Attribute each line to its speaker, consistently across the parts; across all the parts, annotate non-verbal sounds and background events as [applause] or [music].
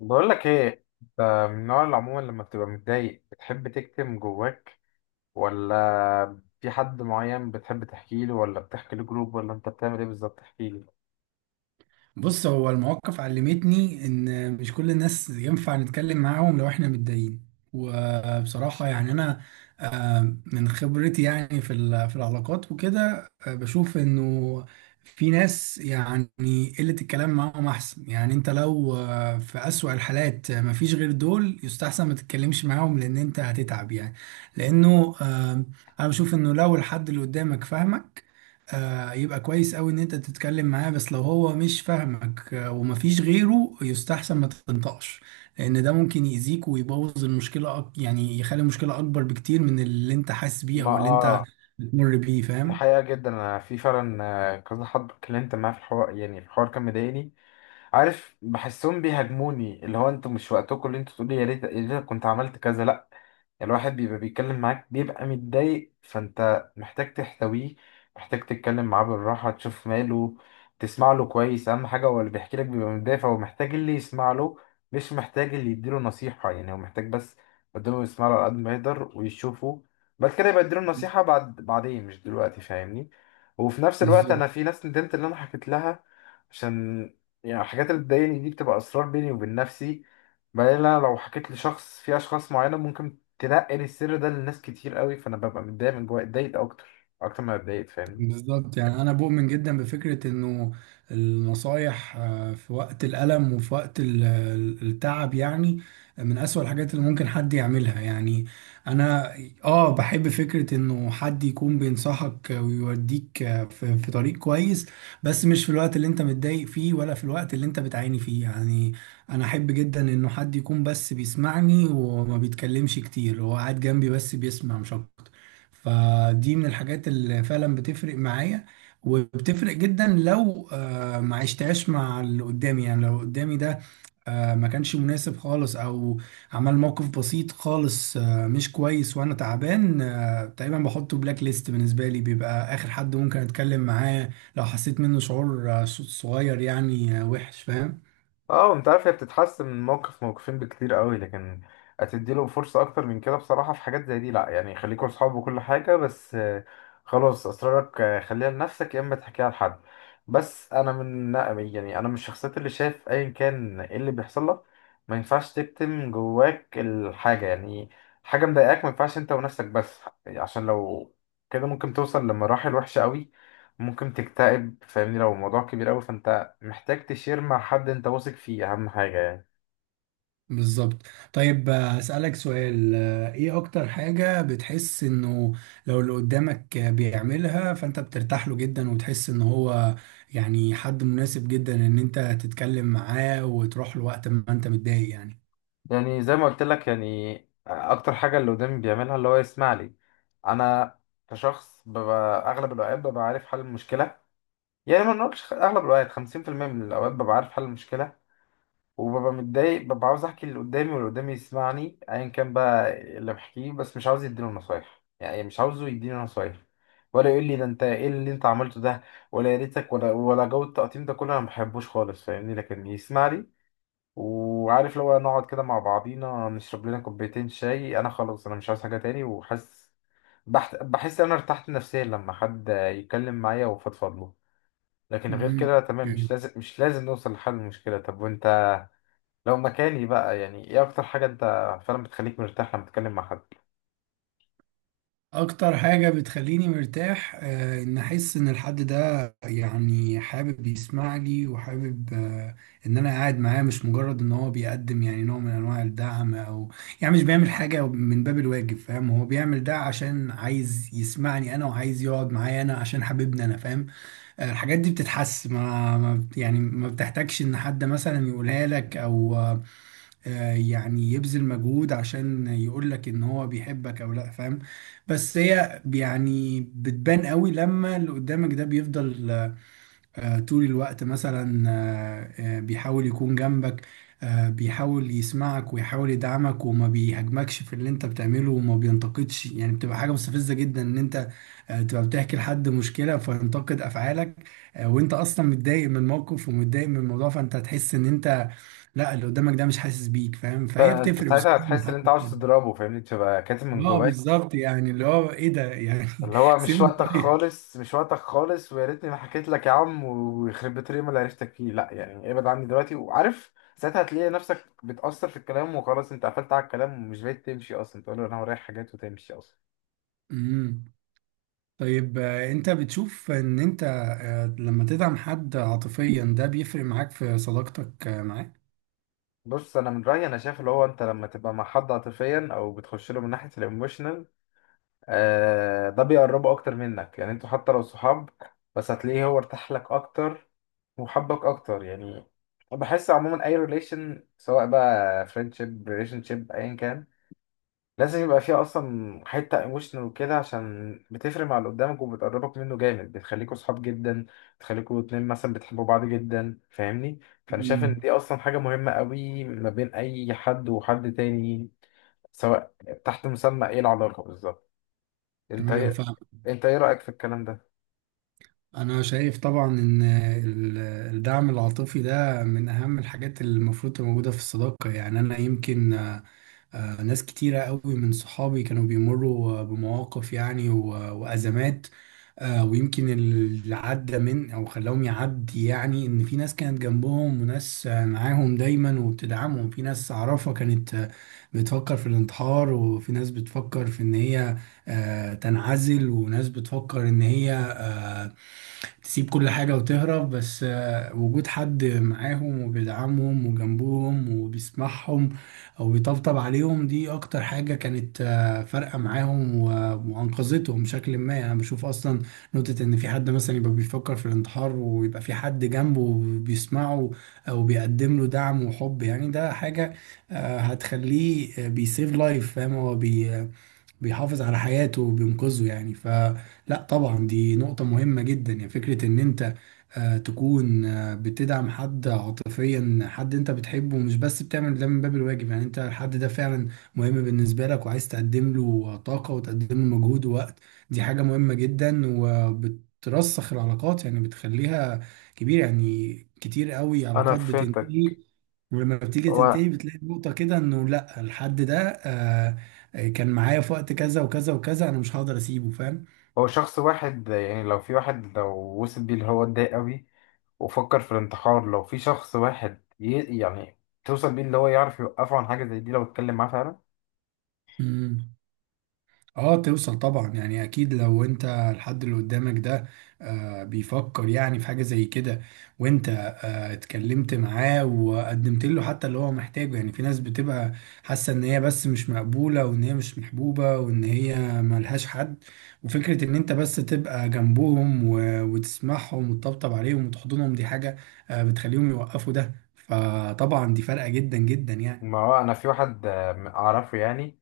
Speaker 1: بقول لك ايه؟ انت من النوع اللي عموما لما بتبقى متضايق بتحب تكتم جواك، ولا في حد معين بتحب تحكي له، ولا بتحكي لجروب، ولا انت بتعمل ايه بالظبط؟ احكي لي.
Speaker 2: بص، هو المواقف علمتني ان مش كل الناس ينفع نتكلم معاهم لو احنا متضايقين. وبصراحة يعني انا، من خبرتي، يعني في العلاقات وكده، بشوف انه في ناس يعني قلة الكلام معاهم احسن. يعني انت لو في اسوأ الحالات، مفيش غير دول، يستحسن ما تتكلمش معاهم لان انت هتتعب يعني. لانه انا بشوف انه لو الحد اللي قدامك فاهمك، يبقى كويس أوي إن أنت تتكلم معاه. بس لو هو مش فاهمك، ومفيش غيره، يستحسن ما تنطقش، لأن ده ممكن يأذيك ويبوظ المشكلة، يعني يخلي المشكلة أكبر بكتير من اللي أنت حاسس بيه
Speaker 1: ما
Speaker 2: أو اللي أنت بتمر بيه،
Speaker 1: دي
Speaker 2: فاهم؟
Speaker 1: حقيقة جدا. انا في فعلا كذا حد اتكلمت معاه في الحوار، يعني الحوار كان مضايقني. عارف، بحسهم بيهاجموني، اللي هو انتوا مش وقتكم، اللي انتوا تقولي يا ريت يا ريت كنت عملت كذا. لا، الواحد بيبقى بيتكلم معاك بيبقى متضايق، فانت محتاج تحتويه، محتاج تتكلم معاه بالراحة، تشوف ماله، تسمع له كويس. اهم حاجة، هو اللي بيحكي لك بيبقى متضايق، فهو محتاج اللي يسمع له، مش محتاج اللي يديله نصيحة. يعني هو محتاج بس قدامه يسمع له على قد ما يقدر ويشوفه. بعد كده يبقى يديله النصيحة بعد بعدين، مش دلوقتي، فاهمني؟ وفي نفس الوقت
Speaker 2: بالظبط.
Speaker 1: انا في ناس ندمت اللي انا حكيت لها، عشان يعني الحاجات اللي بتضايقني دي بتبقى اسرار بيني وبين نفسي. بعدين انا لو حكيت لشخص، في اشخاص معينه ممكن تنقل السر ده لناس كتير قوي، فانا ببقى متضايق من جوايا، اتضايق اكتر اكتر ما اتضايقت، فاهمني؟
Speaker 2: بالظبط، يعني انا بؤمن جدا بفكره انه النصايح، في وقت الالم وفي وقت التعب، يعني من اسوأ الحاجات اللي ممكن حد يعملها. يعني انا، اه، بحب فكره انه حد يكون بينصحك ويوديك، في في طريق كويس، بس مش في الوقت اللي انت متضايق فيه، ولا في الوقت اللي انت بتعاني فيه يعني. انا احب جدا انه حد يكون بس بيسمعني وما بيتكلمش كتير، هو قاعد جنبي بس بيسمع، مش اكتر. فدي من الحاجات اللي فعلا بتفرق معايا، وبتفرق جدا. لو ما عشتهاش مع اللي قدامي، يعني لو قدامي ده ما كانش مناسب خالص، او عمل موقف بسيط خالص، مش كويس، وانا تعبان، تقريبا بحطه بلاك ليست، بالنسبة لي بيبقى اخر حد ممكن اتكلم معاه، لو حسيت منه شعور صغير، يعني وحش، فاهم.
Speaker 1: اه، انت عارف، هي بتتحسن من موقف موقفين بكتير قوي، لكن هتديله فرصة اكتر من كده؟ بصراحة في حاجات زي دي لا، يعني خليكوا اصحاب وكل حاجة، بس خلاص اسرارك خليها لنفسك، يا اما تحكيها لحد. بس انا من يعني انا من الشخصيات اللي شايف ايا كان ايه اللي بيحصل لك، ما ينفعش تكتم جواك الحاجة. يعني حاجة مضايقاك ما ينفعش انت ونفسك بس، عشان لو كده ممكن توصل لمراحل وحشة قوي، ممكن تكتئب، فاهمني؟ لو الموضوع كبير قوي، فانت محتاج تشير مع حد انت واثق فيه، اهم حاجه يعني.
Speaker 2: بالظبط. طيب، أسألك سؤال، ايه اكتر حاجة بتحس انه لو اللي قدامك بيعملها فانت بترتاح له جدا، وتحس ان هو يعني حد مناسب جدا ان انت تتكلم معاه وتروح له وقت ما انت متضايق يعني؟
Speaker 1: يعني زي ما قلت لك، يعني اكتر حاجه اللي قدامي بيعملها اللي هو يسمع لي. انا كشخص ببقى اغلب الاوقات ببقى عارف حل المشكله، يعني ما نقولش اغلب الاوقات، 50% من الاوقات ببقى عارف حل المشكله، وببقى متضايق، ببقى عاوز احكي اللي قدامي، واللي قدامي يسمعني ايا كان بقى اللي بحكيه، بس مش عاوز يديني نصايح، يعني مش عاوزه يديني نصايح، ولا يقول لي ده انت ايه اللي انت عملته ده، ولا يا ريتك، ولا جو التقطيم ده كله انا ما بحبوش خالص، فاهمني؟ لكن يسمع لي، وعارف لو نقعد كده مع بعضينا نشرب لنا كوبايتين شاي، انا خلاص، انا مش عايز حاجة تاني، وحاسس، بحس انا ارتحت نفسيا لما حد يتكلم معايا وفضفض له. لكن غير
Speaker 2: مم.
Speaker 1: كده تمام، مش لازم مش لازم نوصل لحل المشكلة. طب وانت لو مكاني بقى، يعني ايه اكتر حاجة انت فعلا بتخليك مرتاح لما تتكلم مع حد؟
Speaker 2: اكتر حاجة بتخليني مرتاح، ان احس ان الحد ده يعني حابب يسمع لي، وحابب ان انا قاعد معاه، مش مجرد ان هو بيقدم يعني نوع من انواع الدعم، او يعني مش بيعمل حاجة من باب الواجب، فاهم؟ هو بيعمل ده عشان عايز يسمعني انا، وعايز يقعد معايا انا عشان حبيبني انا، فاهم؟ الحاجات دي بتتحس، يعني ما بتحتاجش ان حد مثلا يقولها لك، او يعني يبذل مجهود عشان يقول لك ان هو بيحبك او لا، فاهم؟ بس هي يعني بتبان قوي لما اللي قدامك ده بيفضل طول الوقت مثلا، بيحاول يكون جنبك، بيحاول يسمعك ويحاول يدعمك، وما بيهاجمكش في اللي انت بتعمله وما بينتقدش. يعني بتبقى حاجة مستفزة جدا ان انت تبقى بتحكي لحد مشكلة فينتقد افعالك، وانت اصلا متضايق من الموقف ومتضايق من الموضوع. فانت هتحس ان انت، لا، اللي قدامك ده مش حاسس بيك، فاهم؟
Speaker 1: انت
Speaker 2: فهي
Speaker 1: أنت
Speaker 2: بتفرق بصراحه
Speaker 1: ساعتها
Speaker 2: من
Speaker 1: هتحس ان
Speaker 2: حد
Speaker 1: انت عاوز
Speaker 2: للتاني.
Speaker 1: تضربه، فاهمني؟ تبقى كاتم من
Speaker 2: اه
Speaker 1: جواك،
Speaker 2: بالظبط، يعني اللي هو ايه ده يعني
Speaker 1: اللي هو
Speaker 2: [laughs]
Speaker 1: مش
Speaker 2: سيبني
Speaker 1: وقتك
Speaker 2: طيب.
Speaker 1: خالص مش وقتك خالص، ويا ريتني ما حكيت لك يا عم، ويخرب بيت اليوم اللي عرفتك فيه، لا يعني ابعد عني دلوقتي. وعارف ساعتها هتلاقي نفسك بتأثر في الكلام، وخلاص انت قفلت على الكلام، ومش بقيت تمشي اصلا، تقول له انا ورايا حاجات وتمشي اصلا.
Speaker 2: امم. طيب، انت بتشوف ان انت لما تدعم حد عاطفيا، ده بيفرق معاك في صداقتك معاه؟
Speaker 1: بص، انا من رايي، انا شايف اللي هو انت لما تبقى مع حد عاطفيا، او بتخش له من ناحيه الايموشنال، ده بيقربه اكتر منك. يعني انتوا حتى لو صحاب، بس هتلاقيه هو ارتاح لك اكتر، وحبك اكتر يعني. بحس عموما اي ريليشن، سواء بقى فريندشيب، ريليشن شيب، ايا كان، لازم يبقى فيه اصلا حته ايموشنال وكده، عشان بتفرق مع اللي قدامك، وبتقربك منه جامد، بتخليكوا صحاب جدا، بتخليكوا اتنين مثلا بتحبوا بعض جدا، فاهمني؟ فانا شايف ان
Speaker 2: امم.
Speaker 1: دي اصلا حاجه مهمه قوي ما بين اي حد وحد تاني، سواء تحت مسمى ايه العلاقه بالظبط.
Speaker 2: ايوه،
Speaker 1: انت
Speaker 2: فاهم.
Speaker 1: انت ايه رأيك في الكلام ده؟
Speaker 2: انا شايف طبعا ان الدعم العاطفي ده من اهم الحاجات اللي المفروض تبقى موجوده في الصداقه. يعني انا يمكن، ناس كتيرة قوي من صحابي كانوا بيمروا بمواقف يعني وأزمات، ويمكن اللي عدى من أو خلاهم يعدي، يعني إن في ناس كانت جنبهم، وناس معاهم دايما وبتدعمهم. في ناس أعرفها كانت بتفكر في الانتحار، وفي ناس بتفكر في إن هي تنعزل، وناس بتفكر إن هي تسيب كل حاجة وتهرب. بس وجود حد معاهم وبيدعمهم وجنبهم وبيسمعهم أو بيطبطب عليهم، دي أكتر حاجة كانت فارقة معاهم وأنقذتهم بشكل ما. يعني أنا بشوف أصلا نقطة إن في حد مثلا يبقى بيفكر في الانتحار، ويبقى في حد جنبه بيسمعه أو بيقدم له دعم وحب، يعني ده حاجة هتخليه بيسيف لايف، فاهم؟ هو بيحافظ على حياته وبينقذه يعني. فلا طبعا دي نقطة مهمة جدا. يعني فكرة ان انت تكون بتدعم حد عاطفيا، حد انت بتحبه، مش بس بتعمل ده من باب الواجب، يعني انت الحد ده فعلا مهم بالنسبة لك، وعايز تقدم له طاقة، وتقدم له مجهود ووقت، دي حاجة مهمة جدا وبترسخ العلاقات، يعني بتخليها كبيرة يعني. كتير قوي
Speaker 1: انا
Speaker 2: علاقات بتنتهي،
Speaker 1: فهمتك.
Speaker 2: ولما بتيجي
Speaker 1: هو
Speaker 2: تنتهي بتلاقي نقطة كده انه لا، الحد ده كان معايا في وقت كذا وكذا وكذا، انا مش هقدر اسيبه، فاهم.
Speaker 1: هو شخص واحد يعني، لو في واحد لو وصل بيه اللي هو اتضايق قوي وفكر في الانتحار، لو في شخص واحد يعني توصل بيه اللي هو يعرف يوقفه عن حاجة زي دي لو اتكلم معاه، فعلا.
Speaker 2: امم. اه، توصل طبعا، يعني اكيد لو انت الحد اللي قدامك ده آه بيفكر يعني في حاجة زي كده، وانت اتكلمت معاه وقدمت له حتى اللي هو محتاجه. يعني في ناس بتبقى حاسة ان هي بس مش مقبولة، وان هي مش محبوبة، وان هي ملهاش حد. وفكرة ان انت بس تبقى جنبهم وتسمعهم وتطبطب عليهم وتحضنهم، دي حاجة آه بتخليهم يوقفوا ده. فطبعا دي فارقة جدا جدا يعني.
Speaker 1: ما هو انا في واحد اعرفه، يعني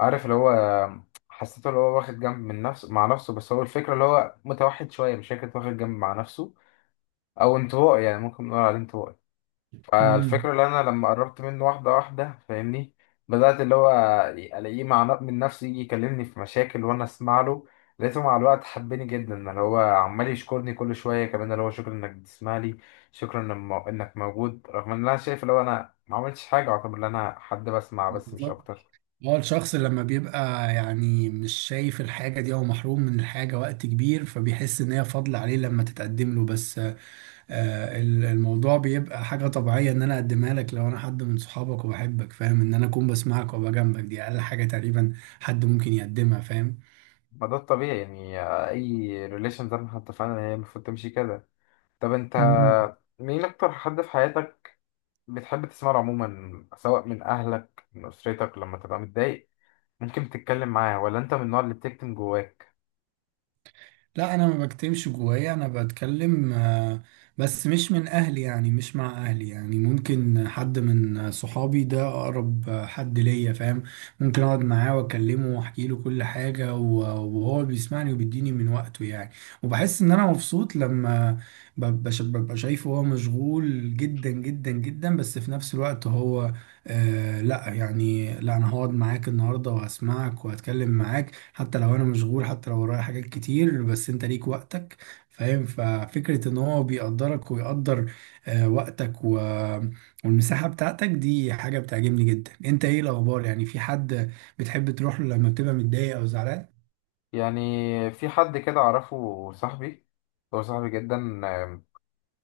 Speaker 1: عارف اللي هو حسيته اللي هو واخد جنب من نفسه مع نفسه، بس هو الفكرة اللي هو متوحد شوية، مش فكرة واخد جنب مع نفسه، او انطوائي، يعني ممكن نقول عليه انطوائي.
Speaker 2: امم.
Speaker 1: فالفكرة اللي أنا لما قربت منه واحدة واحدة فاهمني، بدأت اللي هو ألاقيه مع من نفسه يجي يكلمني في مشاكل، وأنا أسمع له. لقيته مع الوقت حبني جدا، اللي هو عمال يشكرني كل شوية، كمان اللي هو شكرا إنك بتسمع لي، شكرا إنك موجود، رغم إن أنا شايف اللي هو أنا ما عملتش حاجة، أعتبر إن أنا حد بسمع بس، مش
Speaker 2: بالظبط.
Speaker 1: أكتر.
Speaker 2: هو الشخص لما بيبقى يعني مش شايف الحاجة دي أو محروم من الحاجة وقت كبير، فبيحس إن هي فضل عليه لما تتقدم له. بس آه الموضوع بيبقى حاجة طبيعية، إن أنا أقدمها لك لو أنا حد من صحابك وبحبك، فاهم؟ إن أنا أكون بسمعك وأبقى جنبك دي أقل حاجة تقريبا حد ممكن يقدمها، فاهم.
Speaker 1: ما ده الطبيعي يعني، أي ريليشن زي ما احنا اتفقنا إن هي المفروض تمشي كده. طب أنت
Speaker 2: مم.
Speaker 1: مين أكتر حد في حياتك بتحب تسمعه عموما، سواء من أهلك، من أسرتك، لما تبقى متضايق ممكن تتكلم معاه، ولا أنت من النوع اللي بتكتم جواك؟
Speaker 2: لا، انا ما بكتمش جوايا، انا بتكلم، بس مش من اهلي، يعني مش مع اهلي. يعني ممكن حد من صحابي، ده اقرب حد ليا، فاهم. ممكن اقعد معاه واكلمه واحكي له كل حاجة، وهو بيسمعني وبيديني من وقته يعني. وبحس ان انا مبسوط لما ببقى شايفه هو مشغول جدا جدا جدا، بس في نفس الوقت هو آه لا يعني، لا، انا هقعد معاك النهارده وهسمعك وهتكلم معاك، حتى لو انا مشغول، حتى لو ورايا حاجات كتير، بس انت ليك وقتك، فاهم. ففكرة ان هو بيقدرك ويقدر وقتك والمساحة بتاعتك، دي حاجة بتعجبني جدا. انت ايه الاخبار؟ يعني في حد بتحب تروح له لما بتبقى متضايق او زعلان؟
Speaker 1: يعني في حد كده أعرفه، صاحبي، هو صاحبي جدا،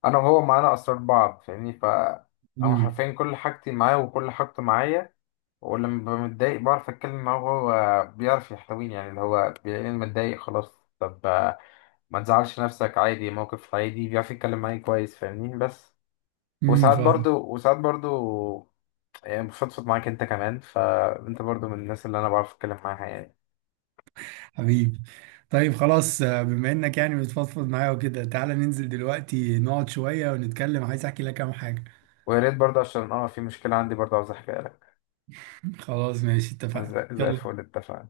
Speaker 1: أنا وهو معانا أسرار بعض فاهمني. هو
Speaker 2: امم.
Speaker 1: حرفيا كل حاجتي معاه وكل حاجته معايا، ولما ببقى متضايق بعرف أتكلم معاه، وهو بيعرف يحتويني. يعني اللي هو بيلاقيني متضايق، خلاص، طب ما تزعلش نفسك، عادي، موقف عادي. بيعرف يتكلم معايا كويس فاهمني. بس
Speaker 2: امم،
Speaker 1: وساعات
Speaker 2: فاهم.
Speaker 1: برضو وساعات برضو يعني بفضفض معاك انت كمان، فانت برضو من الناس اللي انا بعرف اتكلم معاها يعني.
Speaker 2: حبيبي. طيب خلاص، بما انك يعني بتفضفض معايا وكده، تعالى ننزل دلوقتي نقعد شوية ونتكلم، عايز احكي لك كام حاجة.
Speaker 1: ويا ريت برضو، عشان في مشكلة عندي برضو عاوز احكيها لك.
Speaker 2: خلاص، ماشي،
Speaker 1: [laughs]
Speaker 2: اتفقنا،
Speaker 1: زي الفل،
Speaker 2: يلا.
Speaker 1: اتفقنا.